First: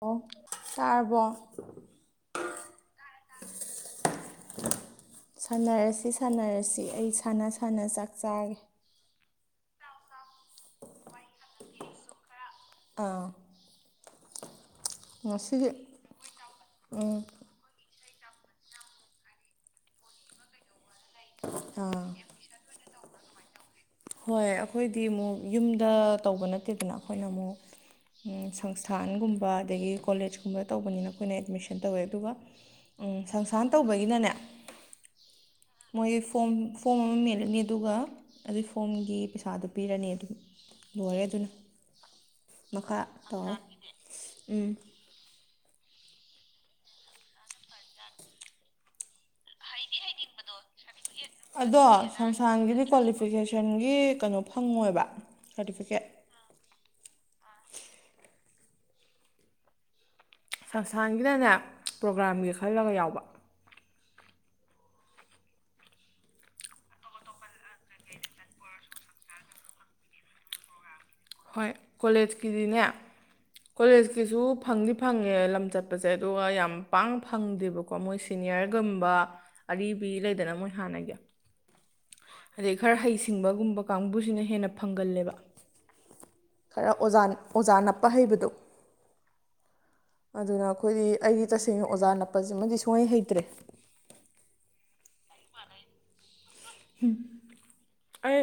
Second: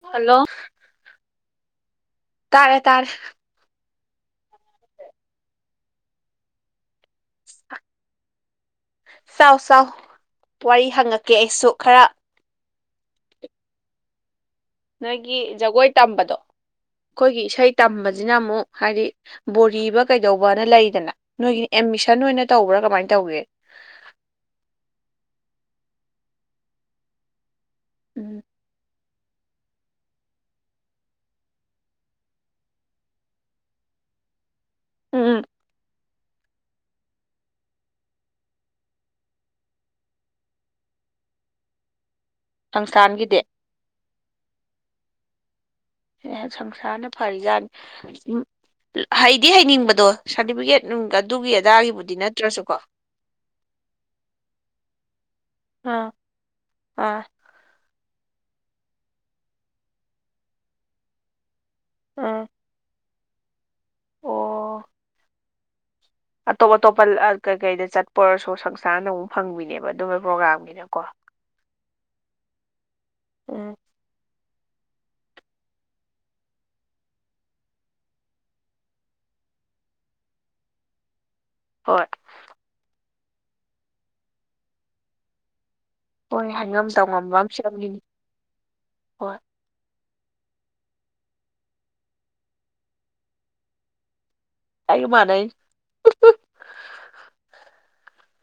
ꯑꯣ ꯍꯜꯂꯣ ꯇꯥꯔꯕꯣ ꯇꯥꯔꯦ ꯇꯥꯔꯦ ꯁꯅꯔꯁꯤ ꯁꯥꯟꯅꯔꯁꯤ ꯑꯩ ꯁꯥꯟꯅ ꯁꯥꯟꯅ ꯆꯥꯛ ꯆꯥꯔꯦ ꯆꯥꯎꯆ ꯆꯥꯎ ꯋꯥꯔꯤ ꯍꯪꯉꯛꯀꯦ ꯑꯩꯁꯨ ꯈꯔ ꯑꯥ ꯅꯣꯏꯒꯤ ꯉꯁꯤꯒꯤ ꯖꯒꯣꯏ ꯇꯝꯕꯗꯣ ꯎꯝ ꯑꯩꯈꯣꯏꯒꯤ ꯏꯁꯩ ꯇꯝꯕꯁꯤꯅ ꯑꯃꯨꯛ ꯍꯥꯏꯗꯤ ꯕꯣꯔꯤꯕ ꯀꯩꯗꯧꯕꯅ ꯂꯩꯗꯅ ꯅꯣꯏꯒꯤ ꯑꯥ ꯑꯦꯠꯃꯤꯁꯟ ꯑꯣꯏꯅ ꯇꯧꯕ꯭ꯔꯥ ꯀꯃꯥꯏꯅ ꯇꯧꯒꯦ ꯍꯣꯏ ꯑꯩꯈꯣꯏꯗꯤ ꯑꯃꯨꯛ ꯌꯨꯝꯗ ꯇꯧꯕ ꯅꯠꯇꯦꯗꯅ ꯑꯩꯈꯣꯏꯅ ꯑꯃꯨꯛ ꯎꯝ ꯁꯪꯁꯊꯥ ꯀꯥꯟꯒꯨꯝꯕ ꯑꯗꯒꯤ ꯀꯣꯂꯦꯖꯀꯨꯝꯕ ꯇꯧꯕꯅꯤꯅ ꯑꯩꯈꯣꯏꯅ ꯑꯦꯗꯃꯤꯁꯟ ꯇꯧꯋꯦ ꯑꯗꯨꯒ ꯎꯝ ꯁꯪꯁꯥꯔ ꯇꯧꯕꯒꯤꯅꯅꯦ ꯎꯝ ꯃꯣꯏ ꯐꯣꯝ ꯐꯣꯝ ꯑꯃ ꯃꯦꯜꯂꯅꯤ ꯑꯗꯨꯒ ꯑꯗꯨꯏ ꯐꯣꯝꯒꯤ ꯄꯩꯁꯥꯗ ꯄꯤꯔꯅꯤ ꯑꯗꯨꯝ ꯂꯣꯏꯔꯦ ꯑꯗꯨꯅ ꯃꯈꯥ ꯁꯪꯁꯊꯥꯟꯒꯤꯗꯤ ꯇꯧ ꯎꯝ ꯑꯦ ꯁꯪꯁꯥꯔꯅ ꯐꯔꯤꯖꯥꯠꯅꯤ ꯍꯩꯗꯤ ꯍꯩꯅꯤꯡꯕꯗꯣ ꯁꯥꯔꯇꯤꯐꯤꯀꯦꯠ ꯅꯨꯡ ꯑꯗꯨꯒꯤ ꯑꯗꯣ ꯑꯗꯥꯒꯤꯕꯨꯗꯤ ꯅꯠꯇ꯭ꯔꯁꯨꯀꯣ ꯁꯪꯁꯥꯟꯒꯤꯗꯤ ꯀ꯭ꯋꯥꯂꯤꯐꯤꯀꯦꯁꯟꯒꯤ ꯀꯩꯅꯣ ꯐꯪꯉꯣꯏꯕ ꯁꯥꯔꯇꯤꯐꯤꯀꯦꯠ ꯑꯥ ꯑꯥ ꯁꯪꯁꯊꯥꯟꯒꯤꯅꯅꯦ ꯑꯥ ꯄ꯭ꯔꯣꯒꯥ꯭ꯔꯥꯝꯒꯤ ꯈꯜꯂꯒ ꯌꯥꯎꯕ ꯑꯣ ꯑꯇꯣꯞ ꯑꯇꯣꯞꯄ ꯀꯩ ꯀꯩꯗ ꯆꯠꯄ ꯑꯣꯏꯔꯁꯨ ꯁꯪꯁꯥꯡꯅ ꯑꯃꯨꯛ ꯐꯪꯕꯤꯅꯦꯕ ꯑꯗꯨꯝꯕꯒꯤ ꯄ꯭ꯔꯣꯒꯥ꯭ꯔꯥꯝꯒꯤꯅꯀꯣ ꯍꯣꯏ ꯀꯣꯂꯦꯖꯀꯤꯗꯤꯅꯦ ꯎꯝ ꯀꯣꯂꯦꯖꯀꯤꯁꯨ ꯐꯪꯗꯤ ꯐꯪꯉꯦ ꯂꯝ ꯆꯠꯄꯁꯦ ꯑꯗꯨꯒ ꯌꯥꯝ ꯄꯥꯡꯅ ꯐꯪꯗꯦꯕꯀꯣ ꯃꯣꯏ ꯁꯤꯅꯤꯌꯔꯒꯨꯝꯕ ꯑꯔꯤꯕ ꯂꯩꯗꯅ ꯃꯣꯏ ꯍꯥꯟꯅꯒꯤ ꯍꯣꯏ ꯔꯦ ꯈꯔ ꯍꯩꯁꯤꯡꯕꯒꯨꯝꯕ ꯀꯥꯡꯕꯨꯁꯤꯅ ꯍꯦꯟꯅ ꯐꯪꯒꯜꯂꯦꯕ ꯍꯣꯏ ꯍꯥꯏꯉꯝ ꯈꯔ ꯑꯣꯖꯥ ꯇꯧꯉꯝꯕ ꯑꯃ ꯑꯣꯖꯥ ꯁꯦꯝꯂꯤꯅꯤ ꯅꯞꯄ ꯍꯩꯕꯗꯣ ꯍꯣꯏ ꯑꯗꯨꯅ ꯑꯩꯈꯣꯏꯗꯤ ꯑꯩꯒꯤ ꯇꯁꯦꯡꯅ ꯑꯣꯖꯥ ꯅꯞꯄꯁꯤꯃꯗꯤ ꯁꯨꯡꯍꯩ ꯍꯩꯇ꯭ꯔꯦ ꯑꯩꯒ ꯃꯥꯅꯩ ꯑꯩ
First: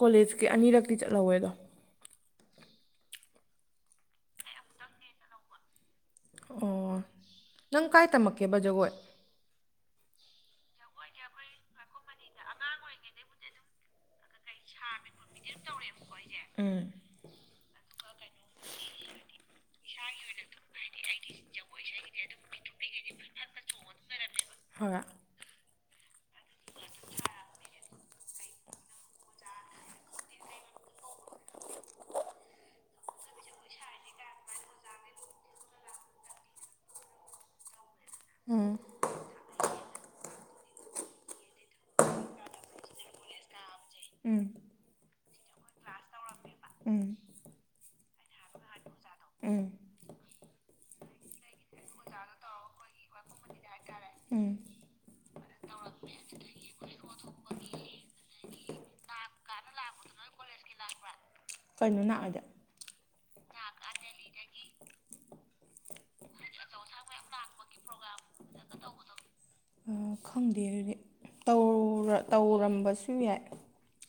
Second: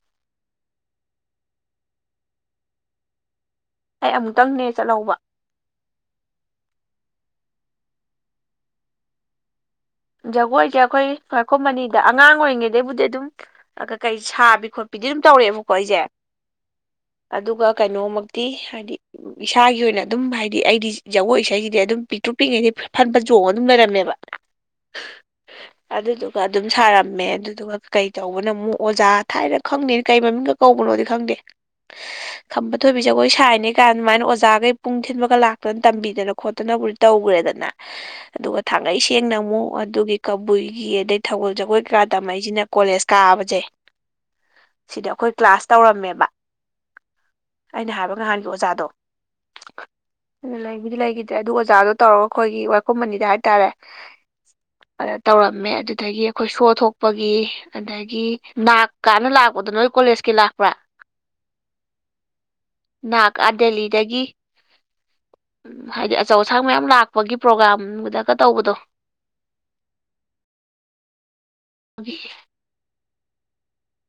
ꯀꯣꯂꯦꯖꯀꯤ ꯑꯅꯤꯔꯛꯇꯤ ꯆꯠꯍꯧꯋꯦꯗꯣ ꯑꯩ ꯑꯃꯨꯛꯇꯪꯅꯦ ꯆꯠꯍꯧꯕ ꯑꯣ ꯅꯪ ꯀꯥꯏ ꯇꯝꯃꯛꯀꯦꯕ ꯖꯒꯣꯏ ꯖꯒꯣꯏꯁꯦ ꯑꯩꯈꯣꯝ ꯃꯅꯤꯗ ꯑꯉꯥꯡ ꯑꯣꯏꯔꯤꯉꯩꯗꯩꯕꯨꯗꯤ ꯑꯗꯨꯝ ꯑ ꯀꯩ ꯁꯥꯕꯤ ꯈꯣꯠꯄꯤꯗꯤ ꯑꯗꯨꯝ ꯇꯧꯔꯛꯑꯦꯕꯀꯣ ꯑꯩꯁꯦ ꯎꯝ ꯑꯗꯨꯒ ꯀꯩꯅꯣꯃꯛꯇꯤ ꯍꯥꯏꯗꯤ ꯏꯁꯥꯒꯤ ꯑꯣꯏꯅ ꯑꯗꯨꯝ ꯍꯥꯏꯗꯤ ꯑꯩꯗꯤ ꯖꯒꯣꯏ ꯏꯁꯩꯁꯤꯗꯤ ꯑꯗꯨꯝ ꯄꯤꯛꯇ꯭ꯔꯨ ꯄꯤꯛꯉꯩꯗꯤ ꯐꯟ ꯐꯟ ꯆꯣꯡꯉ ꯑꯗꯨꯝ ꯂꯩꯔꯝꯃꯦꯕ ꯍꯣ [unintelligible] [unintelligible] ꯑꯗꯨꯗꯨꯒ ꯑꯗꯨꯝ ꯁꯥꯔꯝꯃꯦ ꯑꯗꯨꯗꯨꯒ ꯀꯩ ꯇꯧꯕꯅꯣ ꯑꯃꯨꯛ ꯑꯣꯖꯥ ꯊꯥꯏꯅ ꯈꯪꯗꯅ ꯀꯩ ꯃꯃꯤꯡ ꯀꯧꯕꯅꯣꯗꯤ ꯈꯪꯗꯦ ꯈꯝꯕ ꯊꯣꯏꯕꯤꯁꯦ ꯑꯩꯈꯣꯏ ꯁꯥꯏꯅꯤ ꯀꯥꯟ ꯑꯗꯨꯃꯥꯏꯅ ꯑꯣꯖꯥꯈꯩ ꯄꯨꯡ ꯊꯤꯟꯕꯒ ꯂꯥꯛꯇꯅ ꯇꯝꯕꯤꯗꯅ ꯈꯣꯠꯇꯅꯕꯨꯗꯤ ꯇꯧꯈ꯭ꯔꯦꯗꯅ ꯑꯗꯨꯒ ꯎꯝ ꯊꯥꯡꯉꯩ ꯁꯦꯡꯅ ꯑꯃꯨꯛ ꯑꯗꯨꯒꯤ ꯀꯕꯨꯏꯒꯤ ꯑꯗꯩ ꯊꯧꯒꯜ ꯖꯒꯣꯏ ꯀꯀꯥ ꯇꯝꯃꯛꯏꯁꯤꯅ ꯀꯣꯂꯦꯖ ꯀꯥꯕꯁꯦ ꯎꯝ ꯁꯤꯗ ꯑꯩꯈꯣꯏ ꯀ꯭ꯂꯥꯁ ꯇꯧꯔꯝꯃꯦꯕ ꯎꯝ ꯑꯩꯅ ꯍꯥꯏꯕ ꯅꯍꯥꯟꯒꯤ ꯑꯣꯖꯥꯗꯣ ꯎꯝ ꯂꯩꯕꯨꯗꯤ ꯂꯩꯈꯤꯗ꯭ꯔꯦ ꯑꯗꯨ ꯑꯣꯖꯥꯗꯣ ꯇꯧꯔꯒ ꯈꯣꯏꯒꯤ ꯋꯥꯏꯈꯣꯝ ꯃꯅꯤꯗ ꯍꯥꯏꯇꯥꯔꯦ ꯎꯝ ꯇꯧꯔꯝꯃꯦ ꯑꯗꯨꯗꯒꯤ ꯑꯩꯈꯣꯏ ꯁꯣ ꯊꯣꯛꯄꯒꯤ ꯑꯗ ꯑꯗꯒꯤ ꯅꯥꯛ ꯀꯥꯅ ꯂꯥꯛꯄꯗꯣ ꯅꯣꯏ ꯀꯣꯂꯦꯖꯀꯤ ꯂꯥꯛꯄ꯭ꯔꯥ ꯀꯩꯅꯣ ꯅꯥꯛ ꯑꯗꯤ ꯅꯥꯛ ꯑꯥ ꯗꯦꯂꯤꯗꯒꯤ ꯍꯥꯏꯗꯤ ꯑꯆꯧ ꯑꯁꯥꯡ ꯃꯌꯥꯝ ꯂꯥꯛꯄꯒꯤ ꯄ꯭ꯔꯣꯒꯥ꯭ꯔꯥꯝꯒꯗꯒ ꯇꯧꯕꯗꯣ ꯑ, ꯈꯪꯗꯦ ꯑꯗꯨꯗꯤ ꯇꯧꯔ ꯇꯧꯔꯝꯕꯁꯨ ꯌꯥꯏ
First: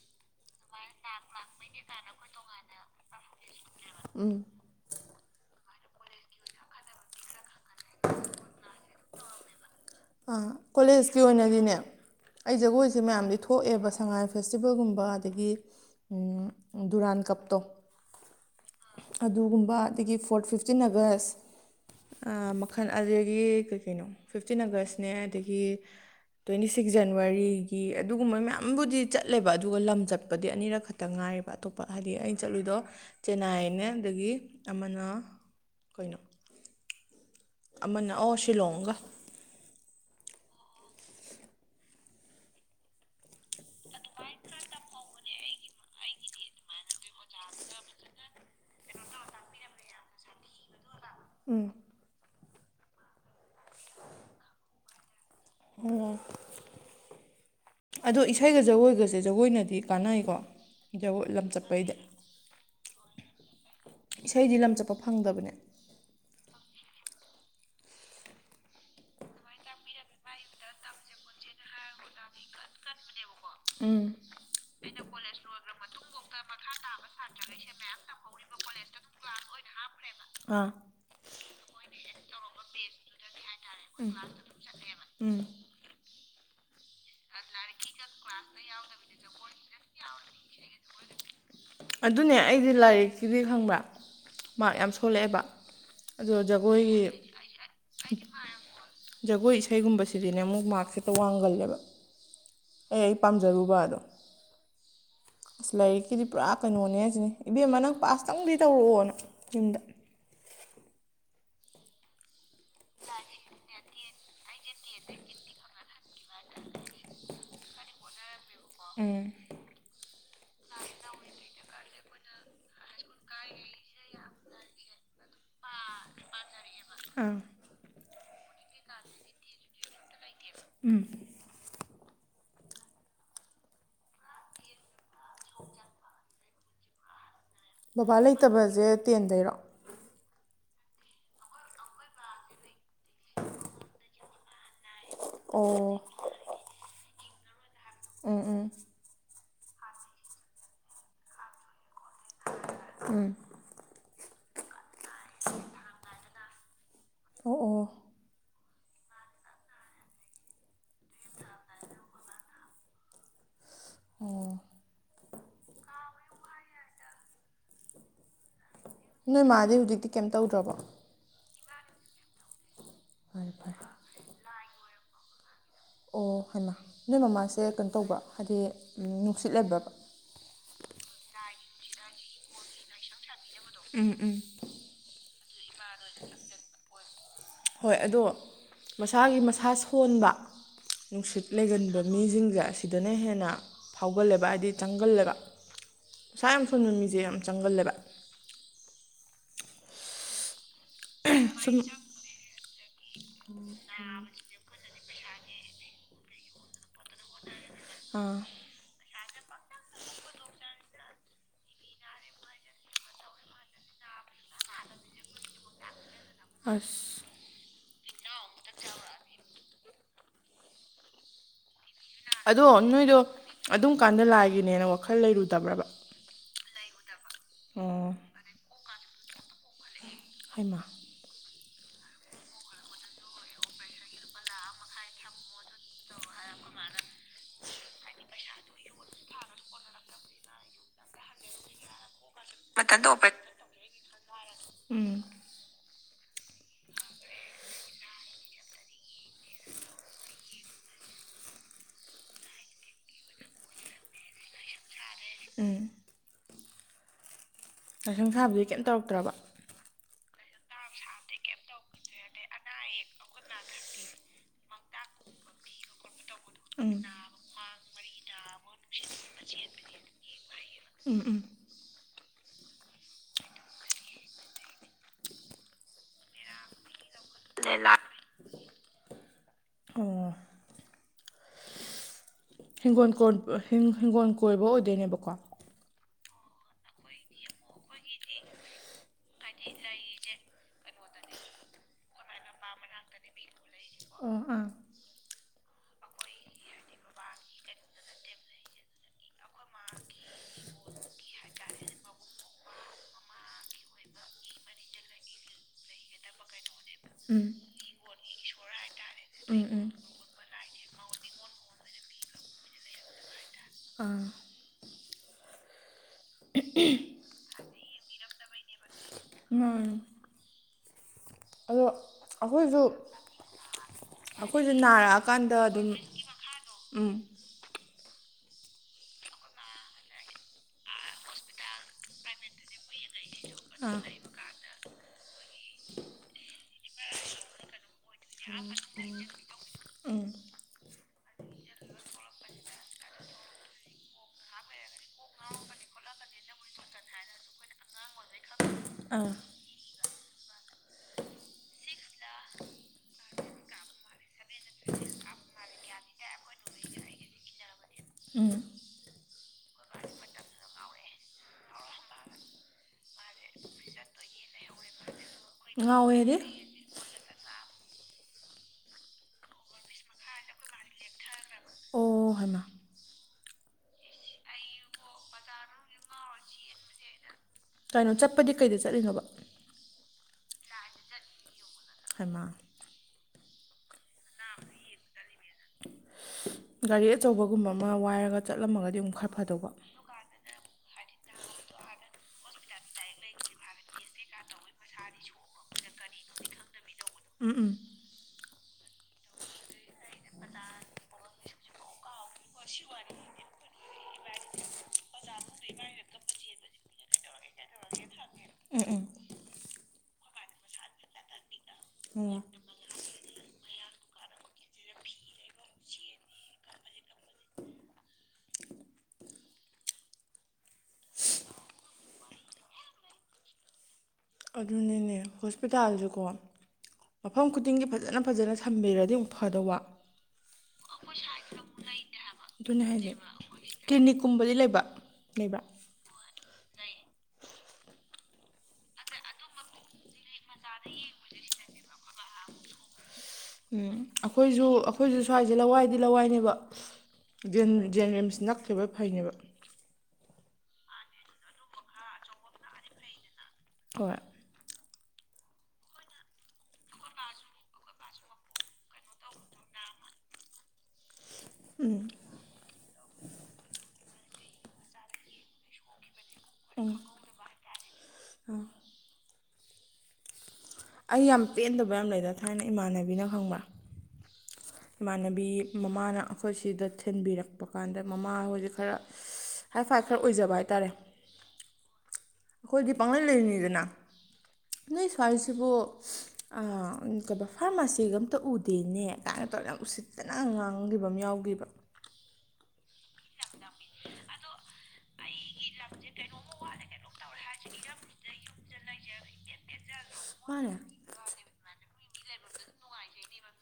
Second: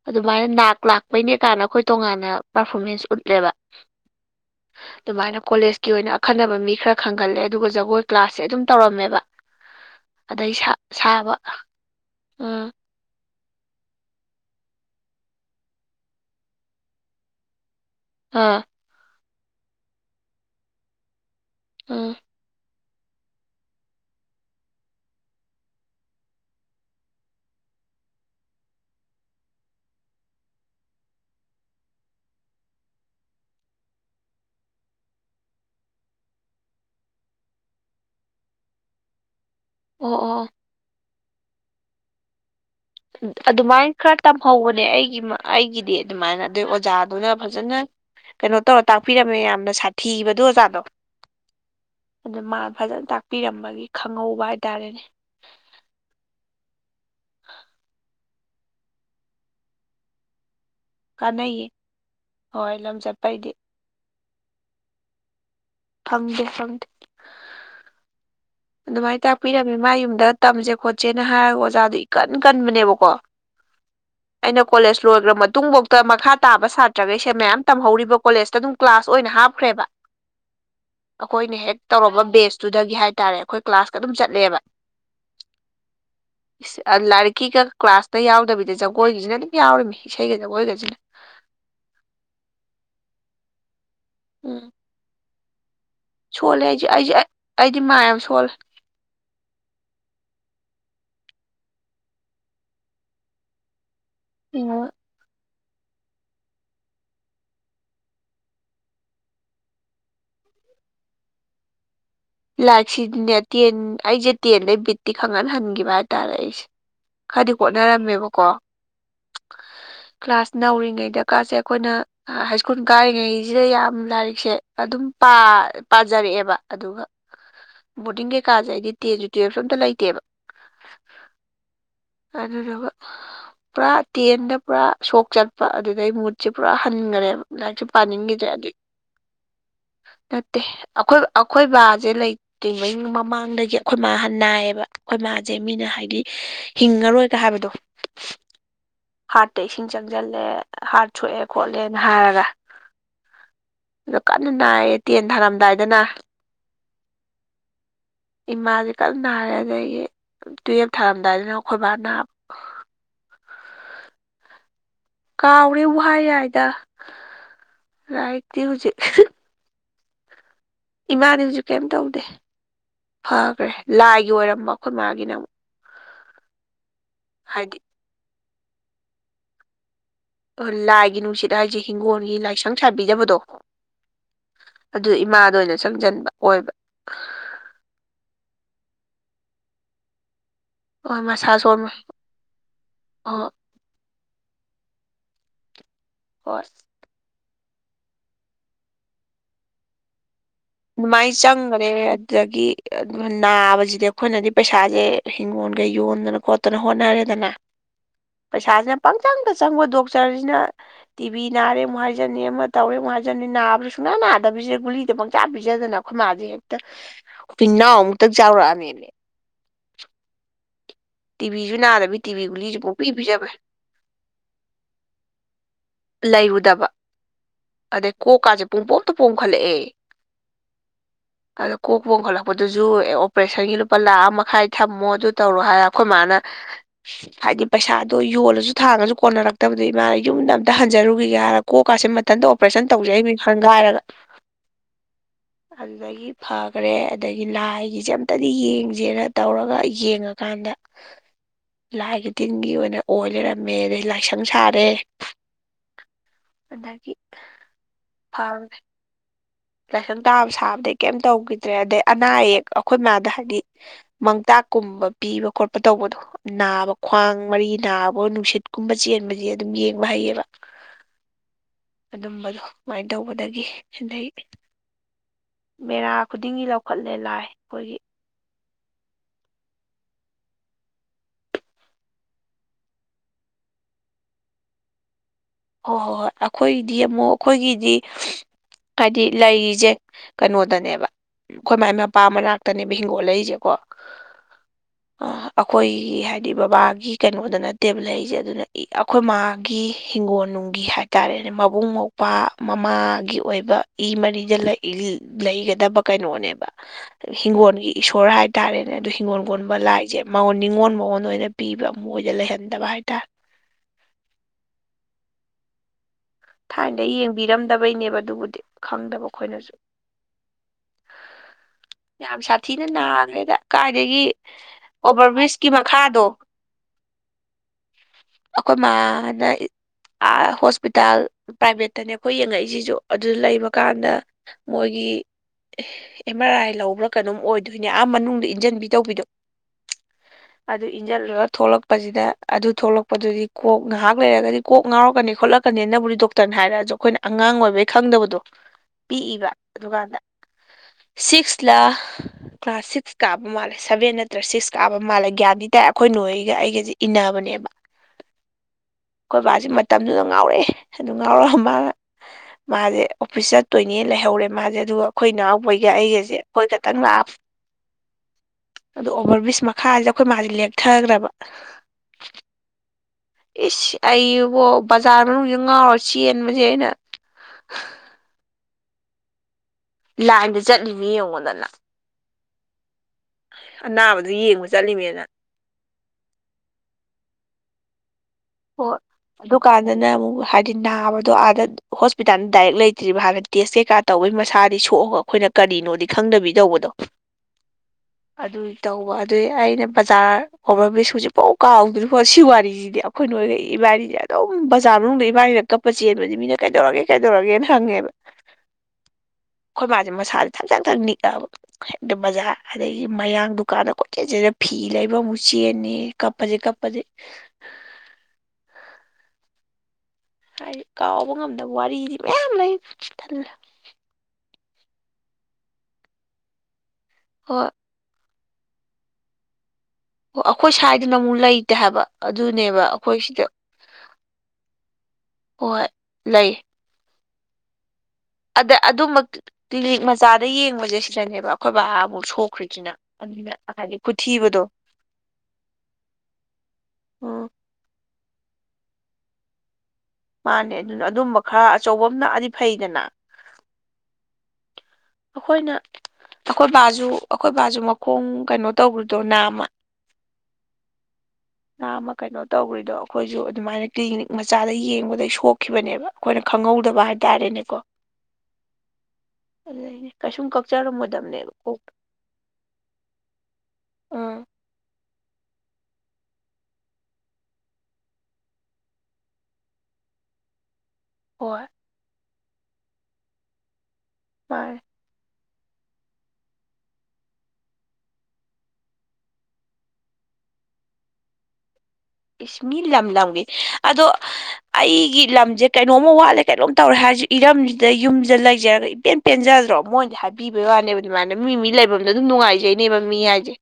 ꯑꯗꯨꯃꯥꯏꯅ ꯅꯥꯛ ꯂꯥꯛꯄꯩꯅꯦ ꯀꯥꯟꯗ ꯑꯩꯈꯣꯏ ꯇꯣꯉꯥꯟꯅ ꯄꯔꯐꯣꯔꯃꯦꯟꯁ ꯎꯠꯂꯦꯕ ꯎꯝ ꯑꯗꯨꯃꯥꯏꯅ ꯀꯣꯂꯦꯖꯀꯤ ꯑꯣꯏꯅ ꯑꯈꯟꯅꯕ ꯃꯤ ꯈꯔ ꯈꯪꯒꯜꯂꯦ ꯑꯗꯨꯒ ꯖꯒꯣꯏ ꯀ꯭ꯂꯥꯁꯁꯦ ꯑꯗꯨꯝ ꯇꯧꯔꯝꯃꯦꯕ [inaudible] ꯑꯥ ꯁꯥ ꯀꯣꯂꯦꯖꯀꯤ ꯁꯥꯕ ꯑꯣꯏꯅꯗꯤꯅꯦ ꯑꯩ ꯎꯝ ꯖꯒꯣꯏꯁ ꯁꯤ ꯃꯌꯥꯝꯗꯤ ꯊꯣꯛꯑꯦꯕ ꯁꯉꯥꯏ ꯐꯦꯁꯇꯤꯕꯦꯜꯒꯨꯝꯕ ꯑꯗꯒꯤ ꯗꯨꯔꯥꯟ ꯀꯞꯇꯣ ꯍꯥꯥ ꯑꯗꯨꯒꯨꯝꯕ ꯑꯗꯒꯤ ꯐꯣꯔꯠ ꯐꯤꯐꯇꯤꯟ ꯑꯥꯒꯁ ꯑꯥ ꯑꯍ ꯃꯈꯜ ꯑꯗꯨꯗꯒꯤ ꯀꯩ ꯀꯩꯅꯣ ꯐꯤꯐꯇꯤꯟ ꯑꯥꯒꯁꯅꯦ ꯑꯗꯒꯤ ꯇ꯭ꯋꯦꯟꯇꯤ ꯁꯤꯛꯁ ꯖꯅꯋꯥꯔꯤꯒꯤ ꯑꯗꯨꯒꯨꯝꯕ ꯃꯌꯥꯝꯕꯨꯗꯤ ꯆꯠꯂꯦꯕ ꯑꯗꯨꯒ ꯂꯝ ꯆꯠꯄꯗꯤ ꯑꯅꯤꯔꯛ ꯈꯛꯇ ꯛꯇ ꯉꯥꯏꯔꯤꯕ ꯑꯇꯣꯞꯄ ꯍꯥꯏꯗꯤ ꯑ ꯆꯠꯂꯨꯏꯗꯣ ꯆꯦꯟꯅꯥꯏꯅꯦ ꯑꯗꯒꯤ ꯑꯃꯅ ꯑꯩꯈꯣꯏꯅꯣ ꯑꯃꯅ ꯑꯣ ꯁꯤꯂꯣꯡꯒ ꯑꯣ ꯑꯣ ꯑꯗꯨꯃꯥꯏꯅ ꯈꯔ ꯇꯝꯍꯧꯕꯅꯦ ꯑꯩꯒꯤ ꯑꯩꯒꯤꯗꯤ ꯑꯗꯨꯃꯥꯏꯅ ꯑꯗꯨ ꯑꯣꯖꯥꯗꯨꯅ ꯐꯖꯅ ꯀꯩꯅꯣ ꯇꯧꯔꯥ ꯇꯥꯛꯄꯤꯔꯝꯃꯦ ꯌꯥꯝꯅ ꯁꯥꯊꯤꯕꯗꯣ ꯑꯣꯖꯥꯗꯣ ꯎꯝ ꯑꯗꯨ ꯃꯥꯅ ꯐꯖꯅ ꯇꯥꯛꯄꯤꯔꯝꯕꯒꯤ ꯈꯪꯍꯧꯕ ꯍꯥꯏꯇꯥꯔꯦꯅꯦ [inaudible] ꯑꯗꯣ ꯏꯁꯩꯒ ꯖꯒꯣꯏꯒꯁꯦ ꯖꯒꯣꯏꯅꯗꯤ ꯀꯥꯟꯅꯩꯀꯣ ꯖꯒꯣꯏ ꯂꯝ ꯀꯥꯟꯅꯩꯌꯦ ꯆꯠꯄꯩꯗꯤ ꯍꯣꯏ ꯂꯝ ꯆꯠꯄꯩꯗꯤ ꯏꯁꯩꯗꯤ ꯂꯝ ꯆꯠꯄ ꯐꯪꯗꯕꯅꯦ ꯐꯪꯗꯦ ꯐꯪꯗꯦ ꯑꯗꯨꯃꯥꯏ ꯇꯥꯛꯄꯤꯔꯝꯃꯦ ꯃꯥ ꯌꯨꯝꯗ ꯇꯝꯁꯦ ꯈꯣꯠꯁꯦꯅ ꯍꯥꯏꯔꯒ ꯑꯣꯖꯥꯗꯣ ꯏꯀꯟ ꯀꯟꯕꯅꯦꯕꯀꯣ [inaudible] ꯎꯝ ꯑꯩꯅ ꯀꯣꯂꯦꯖ ꯂꯣꯏꯈ꯭ꯔ ꯃꯇꯨꯡꯐꯧꯗ ꯃꯈꯥ ꯇꯥꯕ ꯁꯥꯇ꯭ꯔꯈꯩꯁꯦ ꯃꯌꯥꯝ ꯇꯝꯍꯧꯔꯤꯕ ꯀꯣꯂꯦꯖꯇ ꯑꯗꯨꯝ ꯀ꯭ꯂꯥꯁ ꯑꯣꯏꯅ ꯍꯥꯞꯈ꯭ꯔꯦꯕ ꯑꯥ ꯑꯩꯈꯣꯏꯅ ꯍꯦꯛ ꯇꯧꯔꯕ ꯕꯦꯁꯇꯨꯗꯒꯤ ꯍꯥꯏ ꯇꯔꯦ ꯑꯩꯈꯣꯏ ꯀ꯭ꯂꯥꯁ ꯑꯗꯨꯝ ꯆꯠꯂꯦꯕ ꯎꯝ [inaudible] ꯂꯥꯏꯔꯤꯛꯀꯤꯒ ꯀ꯭ꯂꯥꯁꯇ ꯌꯥꯎꯗꯕꯤꯗ ꯖꯒꯣꯏꯒꯤꯁꯤꯅ ꯑꯗꯨꯝ ꯌꯥꯎꯔꯤꯃꯤ ꯏꯁꯩꯒ ꯖꯒꯣꯏꯒꯖꯦ ꯑꯗꯨꯅꯦ ꯑꯩꯗꯤ ꯂꯥꯏꯔꯤꯛꯁꯤꯗꯤ ꯈꯪꯕ꯭ꯔꯥ ꯎꯝ ꯃꯥꯛ ꯌꯥꯝ ꯁꯣꯜꯂꯛꯑꯦꯕ ꯑꯗꯣ ꯁꯣꯜꯂꯦ ꯍꯥꯏꯁꯦ ꯖꯒꯣꯏꯒꯤ ꯑꯩꯁꯦ ꯑꯩꯗꯤ ꯃꯥꯛ ꯌꯥꯝ ꯁꯣꯜꯂꯦ ꯖꯒꯣꯏ ꯏꯁꯩꯒꯨꯝꯕꯁꯤꯗꯤꯅꯦ ꯑꯃꯨꯛ ꯃꯥꯛꯁꯦ ꯍꯦꯛꯇ ꯋꯥꯡꯒꯜꯂꯦꯕ ꯑꯩ ꯑꯩ ꯄꯥꯝꯖꯔꯨꯕ ꯗꯣ [inaudible] ꯑꯁ ꯂꯥꯏꯔꯤꯛꯀꯤꯗꯤ ꯄꯨꯔꯥ ꯀꯩꯅꯣꯅꯦ ꯍꯥꯏꯁꯤꯅꯦ ꯏꯕꯦꯝꯃ ꯅꯪ ꯄꯥꯁꯇꯪꯗꯤ ꯇꯧꯔꯛꯑꯣꯅ ꯌꯨꯝꯗ ꯂꯥꯛꯁꯤꯗꯤꯅꯦ ꯇꯦꯟ ꯑꯩꯁꯦ ꯇꯦꯟꯗꯩ ꯕꯤꯠꯇꯤ ꯈꯪꯍꯟ ꯍꯟꯈꯤꯕ ꯍꯥꯏꯇꯥꯔꯦ ꯑꯩꯁꯦ ꯈ ꯈꯗꯤ ꯍꯣꯠꯅꯔꯝꯃꯦꯕꯀꯣ ꯎꯝ ꯀ꯭ꯂꯥꯁ ꯅꯧꯔꯤꯉꯩꯗ ꯀꯥꯁꯦ ꯑꯩꯈꯣꯏꯅ ꯍꯥꯢꯁ꯭ꯀꯨꯜ ꯁ꯭ꯀꯨꯜ ꯀꯥꯔꯤꯉꯩꯁꯤꯗ ꯌꯥꯝ ꯂꯥꯏꯔꯤꯛꯁꯦ ꯑꯗꯨꯝ ꯄꯥ ꯄꯥꯖꯔꯛꯑꯦꯕ ꯑꯗꯨꯒ ꯑꯥ ꯕꯣꯔꯗꯤꯡ ꯀꯩꯀꯥꯁꯦ ꯍꯥꯏꯗꯤ ꯇꯦꯟꯁꯨ ꯇꯨꯌꯦꯜꯞꯁꯨ ꯑꯝꯇ ꯂꯩꯇꯦꯕ ꯎꯝ ꯑꯗꯨ [unintelligible] ꯄꯨꯔꯥ ꯇꯦꯟꯗ ꯄꯨꯔꯥ ꯁꯣꯛ ꯆꯠꯄ ꯑꯗꯨꯗꯩ ꯃꯨꯠꯁꯦ ꯄꯨꯔꯥ ꯍꯟꯒ꯭ꯔꯦꯕ ꯕꯕꯥ ꯂꯩꯇꯕꯁꯦ ꯇꯦꯟꯗꯩꯔꯣ ꯅꯠꯇꯦ ꯑꯩꯈꯣꯏ ꯑꯩꯈꯣꯏꯕ ꯁꯦ ꯂꯩꯇ꯭ꯔꯤꯉꯩ ꯃꯃꯥꯡꯗꯒꯤ ꯑꯩꯈꯣꯏ ꯃꯥ ꯅꯥꯏꯌꯦꯕ ꯑꯩꯈꯣꯏ ꯃꯥꯁꯦ ꯑꯣ ꯃꯤꯅ ꯍꯥꯏꯗꯤ ꯍꯤꯡꯉꯔꯣꯏꯒ ꯍꯥꯏꯕꯗꯣ ꯎꯝ ꯎꯝ ꯍꯥꯔꯠꯇ ꯏꯁꯤꯡ ꯆꯪꯖꯜꯂꯦ ꯍꯥꯔꯠ ꯁꯣꯛꯑꯦ ꯈꯣꯠꯂꯦꯅ ꯍꯥꯏꯔꯒ ꯎꯝ ꯑꯗꯣ ꯀꯟꯅ ꯅꯥꯏꯌꯦ ꯇꯦꯟ ꯊꯥꯔꯝꯗꯥꯏꯗꯅ ꯑꯣ ꯑꯣ ꯏꯃꯥꯁꯦ ꯀꯟꯅ ꯅꯥꯔꯦ ꯑꯗꯒꯤ ꯇꯨꯌꯦꯜꯞ ꯊꯥꯔꯝꯗꯥꯏꯗꯅ ꯈꯣꯏꯕꯥ ꯅꯥ ꯑꯣ ꯀꯥꯎꯔꯦꯕꯨ ꯍꯥꯏ ꯌꯥꯏꯗ ꯂꯥꯏꯔꯤꯛꯇꯤ ꯍꯧꯖꯤꯛ ꯅꯣꯏ ꯃꯥꯗꯤ ꯍꯨꯖꯤꯛꯇꯤ ꯀꯩꯝ ꯇꯧꯗ꯭ꯔꯕꯣ ꯏꯃꯥꯗꯤ ꯍꯨꯖꯤꯛ ꯀꯩꯝ ꯇꯧꯗꯦ ꯐꯔꯦ ꯐꯒ꯭ꯔꯦ ꯐꯔꯦ ꯂꯥꯏꯒꯤ ꯑꯣꯏꯔꯝꯕ ꯈꯣꯏ ꯃꯥꯒꯤꯅ ꯑꯃꯨꯛ ꯑꯣ ꯍꯩꯃꯥ ꯅꯣꯏ ꯃꯃꯥꯁꯦ ꯍꯥꯏꯗꯤ ꯀꯩꯅꯣ ꯇꯧꯕꯔ ꯍꯥꯏꯗꯤ ꯅꯨꯡꯁꯤꯠ ꯂꯩꯕ꯭ꯔꯕ ꯑꯣ ꯂꯥꯏꯒꯤ ꯅꯨꯡꯁꯤꯠ ꯍꯥꯏꯁꯦ ꯍꯤꯡꯒꯣꯜꯒꯤ ꯂꯥꯏꯁꯪ ꯁꯥꯕꯤꯗꯕꯗꯣ ꯎꯝ ꯎꯝ ꯑꯗꯨ ꯏꯃꯥꯗ ꯑꯣꯏꯅ ꯆꯪꯖꯟꯕ ꯑꯣꯏꯕ ꯍꯣꯏ ꯑꯗꯣ ꯃꯁꯥꯒꯤ ꯃꯁꯥ ꯁꯣꯟꯕ ꯍꯣꯏ ꯅꯨꯡꯁꯤꯠ ꯃꯁꯥ ꯂꯩꯒꯟꯕ ꯁꯣꯟꯕꯩ ꯃꯤꯁꯤꯡꯁꯦ ꯁꯤꯗꯅ ꯍꯦꯟꯅ ꯍꯣꯏ ꯐꯥꯎꯒꯜꯂꯦꯕ ꯍꯥꯏꯗꯤ ꯆꯪꯒꯜꯂꯦꯕ ꯃꯁꯥ ꯍꯣꯏ ꯌꯥꯝ ꯁꯣꯟꯕ ꯃꯤꯁꯦ ꯌꯥꯝ ꯆꯪꯒꯜꯂꯦꯕ ꯑꯗꯨꯃꯥꯏꯅ ꯁꯨꯝ ꯆꯪꯈ꯭ꯔꯦ ꯑꯗꯨꯗꯒꯤ ꯅꯥꯕꯁꯤꯗꯤ ꯑꯩꯈꯣꯏꯅꯗꯤ ꯄꯩꯁꯥꯁꯦ ꯍꯤꯡꯒꯣꯜꯒ ꯌꯣꯟꯗꯅ ꯈꯣꯠꯇꯅ ꯍꯣꯠꯅꯔꯦꯗꯅ ꯑꯥ ꯄꯩꯁꯥꯁꯤꯅ ꯄꯪꯆꯪꯗ ꯆꯪꯕ ꯗꯣꯛꯇꯔꯁꯤꯅ ꯇꯤꯕꯤ ꯅꯥꯔꯦ ꯑꯃꯨꯛ ꯍꯥꯏꯖꯅꯤ ꯑꯃ ꯇꯧꯔꯦ ꯑꯃꯨꯛ ꯍꯥꯏꯖꯟꯅꯤ ꯅꯥꯕꯁꯨ ꯁꯨꯡꯅꯥ ꯅꯥꯗꯕꯥꯁꯤꯗ ꯒꯨꯂꯤꯗ ꯆꯥ ꯄꯤꯖꯗꯅ ꯑꯩꯈꯣꯏ ꯃꯥꯥꯁꯦ ꯍꯦꯛꯇꯥ ꯑꯁ ꯍꯨꯏꯅꯥꯎ ꯃꯨꯛꯇꯪ ꯆꯥꯎꯔꯛꯑꯅꯦꯃꯤ ꯇꯤꯕꯤꯖꯨ ꯅꯥꯗꯕꯤ ꯇꯤꯕꯤ ꯑꯗꯣ ꯒꯨꯂꯤꯁꯨ ꯄꯨꯡꯄꯤ ꯅꯣꯏꯗꯣ ꯄꯤꯖꯕ ꯑꯗꯨꯝ ꯀꯥꯟꯗ ꯂꯥꯏꯒꯤꯅꯦꯅ ꯋꯥꯈꯜ ꯂꯩꯔꯨꯗꯕ꯭ꯔꯕ ꯂꯩꯔꯨꯗꯕ ꯑꯣ ꯑꯗꯩ ꯀꯣꯛꯀꯥꯁꯦ ꯄꯨꯡꯄꯣꯛꯇ ꯄꯣꯝꯈꯠꯂꯛꯑꯦ ꯍꯥꯏꯃ ꯑꯗꯣ ꯀꯣꯛ ꯄꯣꯝꯈꯠꯂꯛꯄꯗꯨꯁꯨ ꯑꯦ ꯑꯣꯄꯔꯦꯁꯟꯒꯤ ꯂꯨꯄꯥ ꯂꯥꯛꯑ ꯃꯈꯥꯏ ꯊꯝꯃꯣ ꯑꯗꯨ ꯇꯧꯔꯣ ꯍꯥꯏ ꯑꯩꯈꯣꯏ ꯃꯥꯅ ꯍꯥꯏꯗꯤ ꯄꯩꯁꯥꯗꯣ ꯌꯣꯜꯂꯁꯨ ꯊꯥꯡꯉꯁꯨ ꯀꯣꯟꯅꯔꯛꯇꯕꯗꯒꯤ ꯃꯥꯅ ꯌꯨꯝꯗ ꯑꯝꯇ ꯍꯟꯖꯔꯨꯒꯦ ꯍꯥꯏꯔꯕ ꯀꯣꯛꯀꯁꯦ ꯃꯊꯇ ꯑꯣꯄꯔꯦꯁꯟ ꯇꯧꯖꯩꯃꯤ ꯃꯊꯥꯟꯇꯥ ꯍꯟꯒꯥꯏꯔꯒ ꯎꯝ ꯑꯗꯨꯗꯩ ꯑꯗꯒꯤ ꯐꯈꯔꯦ ꯑꯗꯒꯤ ꯂꯥꯏꯒꯤꯁꯦ ꯑꯝꯇꯗꯤ ꯌꯦꯡꯁꯦꯅ ꯇꯧꯔꯒ ꯌꯦꯡꯉꯀꯥꯟꯗ ꯂꯥꯏꯒꯤ ꯇꯤꯟꯒꯤ ꯑꯣꯏꯅ ꯑꯣꯏ ꯂꯩꯔꯝꯃꯦ ꯑꯗꯩ ꯂꯥꯏꯁꯪ ꯁꯥꯔꯦ ꯎꯝ ꯑꯗꯒꯤ ꯂꯥꯏꯁꯪ ꯁꯥꯕꯗꯤ ꯐꯈ꯭ꯔꯦ ꯀꯩꯝ ꯇꯧꯔꯛꯇ꯭ꯔꯕ ꯂꯥꯏꯁꯪ ꯇꯥꯕ ꯁꯥꯕꯗꯒꯤ ꯀꯩꯝ ꯇꯧꯈꯤꯗ꯭ꯔꯦ ꯑꯗꯩ ꯑꯅꯥ ꯑꯌꯦꯛ ꯑꯩꯈꯣꯏ ꯃꯥꯗ ꯍꯥꯏꯗꯤ ꯃꯥꯡꯇꯥꯛꯀꯨꯝꯕ ꯄꯤꯕ ꯈꯣꯠꯄ ꯇꯧꯕꯗꯣ ꯅꯥꯕ ꯈ꯭ꯋꯥꯡ ꯃꯔꯤ ꯅꯥꯕ ꯅꯨꯡꯁꯤꯠꯀꯨꯝꯕ ꯆꯦꯟꯕꯁꯦ ꯑꯗꯨꯝ ꯌꯦꯡꯕ ꯍꯩꯌꯦꯕ ꯎꯝ ꯎꯝ ꯑꯗꯨꯝꯕꯗꯣ ꯃꯥꯏꯅ ꯇꯧꯕꯗꯒꯤ ꯑꯗꯩ ꯃꯦꯔꯥ ꯈꯨꯗꯤꯡꯒꯤ ꯂꯧꯈꯠꯂꯦ ꯂꯥꯏ ꯑꯩꯈꯣꯏꯒꯤ ꯑꯣ ꯍꯤꯡꯒꯣꯜ ꯀꯣꯟ ꯍꯤꯡꯒꯣꯜ ꯀꯣꯏꯕ ꯑꯣꯏꯗꯣꯏꯅꯦꯕꯀꯣ ꯍꯣꯏ ꯍꯣꯏ ꯍꯣꯏ ꯑꯩꯈꯣꯏꯗꯤ ꯑꯃꯨꯛ ꯑꯩꯈꯣꯏꯒꯤꯗꯤ ꯍꯥꯏꯗꯤ ꯂꯩꯔꯤꯁꯦ ꯀꯩꯅꯣꯗꯅꯦꯕ ꯑꯩꯈꯣꯏ ꯃꯥꯏ ꯃꯄꯥꯝ ꯃꯅꯥꯛꯇꯅꯦꯕ ꯍꯤꯡꯒꯣꯜ ꯂꯩꯔꯤꯁꯦꯀꯣ ꯑꯣ ꯑꯥ ꯑꯩꯈꯣꯏꯒꯤ ꯍꯥꯏꯗꯤ ꯕꯕꯥꯒꯤ ꯀꯩꯅꯣꯗꯅꯠꯇꯦꯕ ꯂꯩꯏꯁꯦ ꯑꯗꯨꯅ ꯑꯩꯈꯣꯏ ꯃꯥꯒꯤ ꯍꯤꯡꯒꯣꯜ ꯅꯨꯡꯒꯤ ꯍꯥꯏꯇꯥꯔꯦꯅꯦ ꯃꯕꯨꯡ ꯃꯧꯄ꯭ꯋꯥ ꯃꯃꯥꯒꯤ ꯑꯣꯏꯕ ꯏ ꯃꯔꯤꯗ ꯂꯩ ꯏꯔꯤꯜ ꯂꯩꯒꯗꯕ ꯀꯩꯅꯣꯅꯦꯕ ꯎꯝ ꯍꯤꯡꯒꯣꯜꯒꯤ ꯏꯁꯣꯔ ꯍꯥꯏꯇꯥꯔꯦꯅꯦ ꯑꯗꯨ ꯍꯤꯡꯒꯣꯜ ꯎꯝ ꯀꯣꯟꯕ ꯎꯝ ꯂꯥꯏꯁꯦ ꯃꯉꯣꯟ ꯅꯤꯉꯣꯟꯜ ꯃꯉꯣꯟꯗ ꯑꯣꯏꯅ ꯄꯤꯕ ꯑꯃꯣꯏꯗ ꯂꯩꯍꯟꯗꯕ ꯍꯥꯏꯇꯥꯔꯦ ꯑꯥ ꯊꯥꯏꯅꯗꯩ ꯌꯦꯡꯕꯤꯔꯝꯗꯕꯩꯅꯦꯕ ꯑꯗꯨꯕꯨꯗꯤ ꯈꯪꯗꯕ ꯑꯩꯈꯣꯏꯅꯁꯨ ꯎꯝ ꯑꯗꯣ ꯌꯥꯝ ꯁꯥꯊꯤꯅ ꯑꯩꯈꯣꯏꯁꯨ ꯅꯥꯈ꯭ꯔꯦꯗ ꯀꯥꯏꯗꯒꯤ ꯑꯩꯈꯣꯏꯁꯨ ꯑꯣꯚꯔ ꯅꯥꯔꯛꯑꯀꯥꯟꯗ ꯕ꯭ꯔꯤꯖꯀꯤ ꯑꯗꯨꯝ ꯃꯈꯥꯗꯣ ꯎꯝ ꯑꯩꯈꯣꯏ ꯃꯥꯅ ꯑꯥ ꯍꯣꯁꯄꯤꯇꯥꯜ ꯄ꯭ꯔꯥꯏꯚꯦꯠꯇꯅꯦ ꯑꯩꯈꯣꯏ ꯌꯦꯡꯉꯛꯏꯁꯤꯁꯨ ꯑꯗꯨ ꯂꯩꯕ ꯑꯥ ꯀꯥꯟꯗ ꯃꯣꯏꯒꯤ ꯑꯦꯝ ꯑꯥꯔ ꯑꯥꯏ ꯂꯧꯕ꯭ꯔꯥ ꯀꯩꯅꯣꯝ ꯑꯣꯏꯗꯣꯏꯅꯦ ꯑꯥ ꯃꯅꯨꯡꯗ ꯏꯟꯁꯤꯟꯕꯤ ꯇꯧꯕꯤꯗꯣ ꯎꯝ ꯑꯗꯨ ꯏꯟꯖꯜꯂꯒ ꯊꯣꯛꯂꯛꯄꯁꯤꯗ ꯑꯗꯨ ꯊꯣꯛꯂꯛꯄꯗꯨꯗꯤ ꯀꯣꯛ ꯉꯥꯏꯍꯥꯛ ꯂꯩꯔꯒꯗꯤ ꯀꯣꯛ ꯉꯥꯎꯔꯛꯀꯅꯤ ꯈꯣꯠꯂꯛꯀꯅꯤꯅꯕꯨꯗꯤ ꯗꯣꯛ ꯗꯇꯟ ꯍꯥꯏꯔꯛꯁꯨ ꯑꯩꯈꯣꯏꯅ ꯑꯉꯥꯡ ꯑꯣꯏꯕꯩ ꯈꯪꯗꯕꯗꯣ ꯑꯥ ꯄꯤꯛꯏꯕ ꯑꯗꯨꯀꯥꯟꯗ ꯁꯤꯛꯁ ꯂꯥ ꯀ꯭ꯂꯥꯁ ꯁꯤꯛꯁ ꯀꯥꯕ ꯃꯥꯜꯂꯦ ꯁꯕꯦꯟ ꯅꯠꯇ꯭ꯔ ꯁꯤꯛꯁ ꯀꯥꯕ ꯃꯥꯜꯂꯦ ꯒ꯭ꯌꯥꯟꯗꯤ ꯇꯥꯏ ꯑꯩꯈꯣꯏ ꯅꯣꯏ ꯑꯩꯒ ꯑꯩꯒꯁꯦ ꯏꯟꯅꯕꯅꯦꯕ ꯎꯝ ꯑꯩꯈꯣꯏ ꯕꯥꯁꯤꯦ ꯃꯇꯝꯗꯨꯗ ꯉꯥꯎꯔꯛꯑꯦ ꯑꯗꯨ ꯉꯥꯎꯔ ꯃꯥꯅ ꯃꯥꯁꯦ ꯑꯣꯐꯤꯁ ꯆꯠꯇꯣꯏꯅꯦ ꯂꯩꯍꯧꯔꯦ ꯃꯥꯁꯦ ꯑꯗꯨꯒ ꯑꯩꯈꯣꯏ ꯏꯅꯥꯎꯕꯒ ꯑꯩꯒꯁꯦ ꯉꯥꯎꯋꯦꯗꯤ ꯑꯩꯈꯣꯏ ꯈꯇꯪ ꯂꯥꯛ ꯑꯗꯨ ꯑꯣꯚꯔ ꯭ꯕꯔꯤꯖ ꯃꯈꯥꯁꯤꯗ ꯑꯩꯈꯣꯏ ꯃꯥꯁꯦ ꯂꯦꯛꯊꯈ꯭ꯔꯕ ꯑꯣ ꯍꯩꯃꯥ ꯏꯁ ꯑꯩꯕꯣ ꯕꯖꯥꯔ ꯃꯅꯨꯡꯖꯤ ꯉꯥꯎꯔ ꯆꯦꯟꯕꯁꯦ ꯑꯩꯅ ꯀꯩꯅꯣ ꯆꯠꯄꯗꯤ ꯀꯩꯗ ꯆꯠꯂꯤꯅꯣꯕ ꯂꯥꯏꯟꯗ ꯆꯠꯂꯤꯅꯤ ꯌꯦꯡꯉꯣꯗꯅ ꯍꯥꯏꯃ ꯑꯅꯥꯕꯗꯨ ꯌꯦꯡꯕ ꯆꯠꯂꯤꯃꯦꯅ ꯒꯥꯔꯤ ꯑꯆꯧꯕꯒꯨꯝꯕ ꯑꯃ ꯋꯥꯏꯔꯒ ꯍ ꯆꯠꯂꯝꯃꯒꯗꯤ ꯑꯃꯨꯛ ꯈꯔ ꯐꯗꯧꯕ ꯑꯗꯨꯀꯥꯟꯗꯅ ꯑꯃꯨꯛ ꯍꯥꯏꯗꯤ ꯅꯥꯕ ꯑꯗꯣ ꯑꯥꯗ ꯍꯣꯁꯄꯤꯇꯥꯜꯗ ꯗꯥꯏꯔꯦꯛ ꯂꯩꯇ꯭ꯔꯤꯕ ꯍꯥꯟꯗ ꯇꯦꯁ ꯀꯩꯀꯥ ꯇꯧꯕꯒꯤ ꯃꯁꯥꯗꯤ ꯁꯣꯛꯑꯒ ꯑꯩꯈꯣꯏꯅ ꯀꯔꯤꯅꯣꯗꯤ ꯈꯪꯗꯕꯤ ꯇꯧꯕꯗꯣ ꯎꯝ ꯎꯝ ꯑꯗꯨ ꯇꯧꯕ ꯑꯗꯨꯏ ꯑꯩꯅ ꯕꯖꯥꯔ ꯈꯣ ꯃꯤ ꯁꯖꯤꯛ ꯐꯥꯎ ꯀꯥꯎꯗꯗꯤ ꯁꯤꯋꯥꯔꯤꯁꯤꯗꯤ ꯑꯩꯈꯣꯏ ꯅꯣꯏꯒ ꯏꯕꯥꯅꯤꯁꯦ ꯑꯗꯨꯝ ꯕꯖꯥꯔ ꯃꯅꯨꯡꯗ ꯏꯕꯥꯅꯤꯅ ꯀꯞꯄ ꯆꯦꯟꯕꯗꯤ ꯃꯤꯅ ꯀꯩꯗꯧꯔꯒꯦ ꯀꯩꯗꯧꯔꯒꯦꯅ ꯍꯪꯉꯦꯕ ꯎ ꯑꯩꯈꯣꯏꯕꯥꯁꯦ ꯃꯁꯥꯁꯦ ꯊꯞ ꯆꯥꯅ ꯊꯞꯅ ꯅꯤꯛꯑꯕ ꯍꯦꯛꯇ ꯎꯝ ꯕꯖꯥꯔ ꯑꯗꯒꯤ ꯃꯌꯥꯡ ꯗꯨꯀꯥꯟꯗ ꯀꯣꯏꯠꯆꯦꯜꯁꯤꯗ ꯐꯤ ꯂꯩꯕ ꯑꯃꯨꯛ ꯆꯦꯟꯅꯤ ꯀꯞꯄꯁꯤꯦ ꯀꯞꯄꯁꯦ ꯍꯥꯏ ꯀꯥꯎꯕ ꯉꯝꯗꯕ ꯋꯥꯔꯤꯗꯤ ꯃꯌꯥꯝ ꯂꯩ ꯊꯜꯂ ꯑꯗꯨꯅꯤꯅꯦ ꯍꯣꯁꯄꯤꯇꯥꯜꯁꯨꯀꯣ ꯃꯐꯝ ꯍꯣꯏ ꯈꯨꯗꯤꯡꯒꯤ ꯐꯖꯅ ꯐꯖꯅ ꯊꯝꯕꯤꯔꯗꯤ ꯑꯃꯨꯛ ꯐꯗꯧꯕ ꯑꯣ ꯑꯩꯈꯣꯏ ꯁ꯭ꯋꯥꯏꯗꯅ ꯑꯃꯨꯛ ꯂꯩꯇꯦ ꯍꯥꯏꯕ ꯑꯗꯨꯅꯦꯕ ꯑꯗꯨꯅꯦ ꯍꯥꯏꯁꯦ ꯑꯩꯈꯣꯏ ꯁꯤꯗ ꯀ꯭ꯂꯤꯅꯤꯛꯀꯨꯝꯕꯗꯤ ꯂꯩꯕ ꯂꯩꯕ꯭ꯔꯥ ꯍꯣꯏꯣꯏ ꯂꯩ ꯑꯗ ꯑꯗꯨꯝꯕ ꯀ꯭ꯂꯤꯅꯤꯛ ꯃꯆꯥꯗ ꯌꯦꯡꯕꯁꯦ ꯁꯤꯗꯅꯦꯕ ꯑꯩꯈꯣꯏ ꯕꯕꯥ ꯑꯃꯨꯛ ꯁꯣꯛꯈ꯭ꯔꯤꯁꯤꯅ ꯑꯗꯨ ꯍꯥꯏꯗꯤ ꯎꯝ ꯑꯩꯈꯣꯏꯁꯨ ꯈꯨꯊꯤꯕꯗꯣ ꯑꯩꯈꯣꯏꯁꯨ ꯁ꯭ꯋꯥꯏꯁꯦ ꯂꯋꯥꯏꯗꯤ ꯂꯋꯥꯏꯅꯦꯕ ꯎꯝ ꯖꯦꯅꯤꯝꯁ ꯅꯛ ꯂꯣꯢ ꯐꯩꯅꯦꯕ ꯃꯥꯅꯦ ꯑꯗꯨꯅ ꯑꯗꯨꯝꯕ ꯈꯔ ꯑꯆꯧꯕ ꯑꯃꯅꯛꯑꯗꯤ ꯐꯩꯗꯅ ꯀꯣꯏ ꯑꯩꯈꯣꯏꯅ ꯑꯩꯈꯣꯏ ꯕꯥꯁꯨ ꯑꯩꯈꯣꯏ ꯕꯥꯁꯨ ꯃꯈꯣꯡ ꯀꯩꯅꯣ ꯇꯧꯕꯔꯤꯗꯣ ꯅꯥꯝꯃ ꯉ ꯑꯃ ꯀꯩꯅꯣ ꯇꯧ꯭ꯔꯤꯗꯣ ꯑꯩꯈꯣꯏꯁꯨ ꯑꯗꯨꯃꯥꯏꯅ ꯀ꯭ꯂꯤꯅꯤꯛ ꯃꯆꯥꯗ ꯌꯦꯡꯕꯗꯒꯤꯩ ꯁꯣꯛ ꯀꯈꯤꯕꯅꯦꯕ ꯑꯩꯈꯣꯏꯅ ꯈꯪꯍꯧꯗꯕ ꯍꯥꯏꯇꯥꯔꯦꯅꯦꯀꯣ ꯑꯗꯨꯩꯅꯦ ꯀꯩꯁꯨꯝ ꯑꯩ ꯌꯥꯝ ꯀꯛꯆꯔꯝꯑꯣꯏꯗꯕꯅꯦꯕ ꯑꯣꯛ ꯄꯦꯟꯗꯕ ꯌꯥꯝ ꯂꯩꯗ ꯊꯥꯏꯅ ꯏꯃꯥꯟꯅꯕꯤꯅ ꯈꯪꯕ ꯎꯝ ꯏꯃꯥꯟꯅꯕꯤ ꯃꯃꯥꯅ ꯑꯩꯈꯣꯏ ꯁꯤꯗ ꯊꯤꯟꯕꯤꯔꯛꯄ ꯀꯥꯟꯗ ꯃꯃꯥ ꯍꯣꯏꯁꯛ ꯈꯔ ꯍꯥꯏ ꯐꯥꯏ ꯈꯔ ꯑꯣꯏꯖꯕ ꯍꯥꯏꯇꯥꯔꯦ ꯍꯣꯏ ꯑꯩꯈꯣꯏꯗꯤ ꯄꯥꯡꯒꯟ ꯂꯩꯔꯤꯅꯤꯗꯅ ꯍꯥꯏ ꯅꯣꯏ ꯁ꯭ꯋꯥꯏꯁꯤꯕꯨ ꯑꯥ ꯐꯥꯔꯃꯥꯁꯤꯒ ꯑꯝꯇ ꯎꯗꯦꯅꯦ ꯑꯗꯨꯃꯥꯏꯅ ꯇꯧꯔ ꯌꯥꯝ ꯎꯁꯤꯠ [inaudible] ꯉꯥꯡꯈꯤꯕ ꯑꯃ ꯌꯥꯎꯒꯤꯕ ꯏꯁ ꯃꯤ ꯂꯝ ꯂꯝꯒꯤ ꯑꯗꯣ ꯑꯩꯒꯤ ꯂꯝꯁꯦ ꯀꯩꯅꯣꯝ ꯋꯥꯠꯂꯦ ꯀꯩꯅꯣꯝ ꯇꯧꯔꯦ ꯍꯥꯏꯔꯁꯨ ꯏꯔꯝꯁꯤꯗ ꯌꯨꯝꯗ ꯂꯩꯖꯔꯒ ꯏꯄꯦꯟ ꯄꯦꯟꯖꯗ꯭ꯔꯣ ꯃꯣꯏꯅꯗꯤ ꯍꯥꯏꯕꯤꯕꯩ ꯃꯥꯅꯦ ꯋꯥꯅꯦꯕ ꯑꯗꯨꯃꯥꯏꯅ ꯃꯤ ꯃꯤ ꯂꯩꯕꯝꯗ ꯑꯗꯨꯝ ꯅꯨꯡꯉꯥꯏꯖꯩꯅꯦꯕ ꯃꯤ ꯍꯥꯏꯁꯦ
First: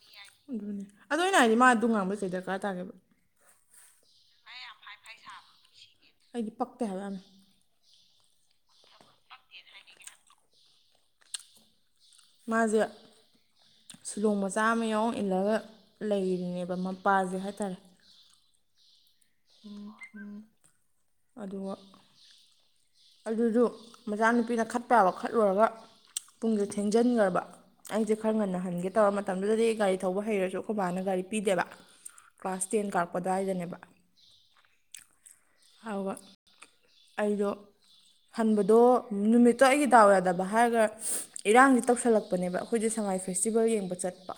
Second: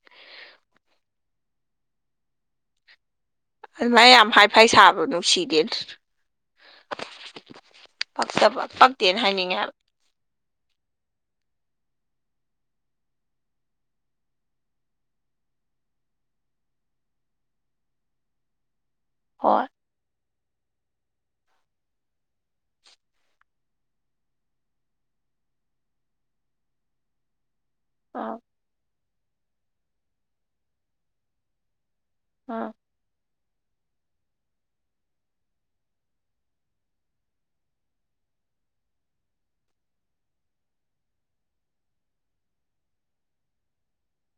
ꯑꯗꯨꯅꯦ ꯑꯗꯨ ꯑꯩꯅ ꯍꯥꯏꯗꯤ ꯃꯥ ꯑꯗꯨ ꯉꯥꯡꯕꯩ ꯀꯩ ꯗꯔꯀꯥꯔ ꯇꯥꯒꯦꯕ ꯑꯗꯨꯃꯥꯏ ꯌꯥꯝ ꯍꯥꯏ ꯐꯥꯏ ꯁꯥꯕꯗꯣ ꯅꯨꯡꯁꯤꯗꯦ ꯑꯩꯗꯤ ꯄꯛꯇꯦ ꯍꯥꯏꯕ ꯑꯃꯤ ꯄꯛꯇꯕ ꯄꯛꯇꯦꯅ ꯍꯥꯏꯅꯤꯡꯉꯦ ꯍꯥꯏꯕ ꯃꯥꯁꯦ ꯁꯤꯂꯣꯡ ꯃꯆꯥ ꯑꯃ ꯌꯥꯎ ꯏꯜꯂꯒ ꯂꯩꯔꯤꯅꯦꯕ ꯃꯄꯥꯁꯦ ꯍꯥꯏꯇꯥꯔꯦ ꯍꯣꯏ ꯎꯝ ꯎꯝ ꯑꯗꯨꯒ ꯑꯗꯨꯗꯨ ꯃꯆꯥꯅꯨꯄꯤꯅ ꯈꯠꯄꯥ ꯌꯕꯥ ꯈꯠꯂꯨꯔꯒ ꯄꯨꯡꯁꯦ ꯊꯦꯡꯖꯤꯟꯈ꯭ꯔꯕ ꯑꯩꯁꯦ ꯑꯥ ꯈꯔ ꯉꯟꯅ ꯍꯟꯒꯦ ꯇꯧꯔ ꯃꯇꯝꯗꯨꯗꯗꯤ ꯒꯥꯔꯤ ꯊꯧꯕ ꯍꯩꯔꯁꯨ ꯑꯩꯈꯣꯏꯕꯥꯅ ꯒꯥꯔꯤ ꯄꯤꯗꯦꯕ ꯀ꯭ꯂꯥꯁ ꯑꯥ ꯇꯦꯟ ꯀꯥꯕ ꯀꯥꯔꯛꯄ ꯑꯗꯨꯋꯥꯏꯗꯅꯦꯕ ꯑꯗꯨꯒ ꯑꯩꯗꯣ [inaudible] ꯍꯟꯕꯗꯣ ꯅꯨꯃꯤꯠꯇꯣ ꯑꯩꯒꯤ ꯗꯥꯎ ꯌꯥꯗꯕ ꯍꯥꯏꯔꯒ ꯏꯔꯥꯡꯁꯤ ꯇꯧꯁꯜꯂꯛꯄꯅꯦꯕ ꯑꯩꯈꯣꯏꯁꯦ ꯁꯉꯥꯏ ꯐꯦꯁꯇꯤꯕꯦꯜ ꯌꯦꯡꯕ ꯆꯠꯄ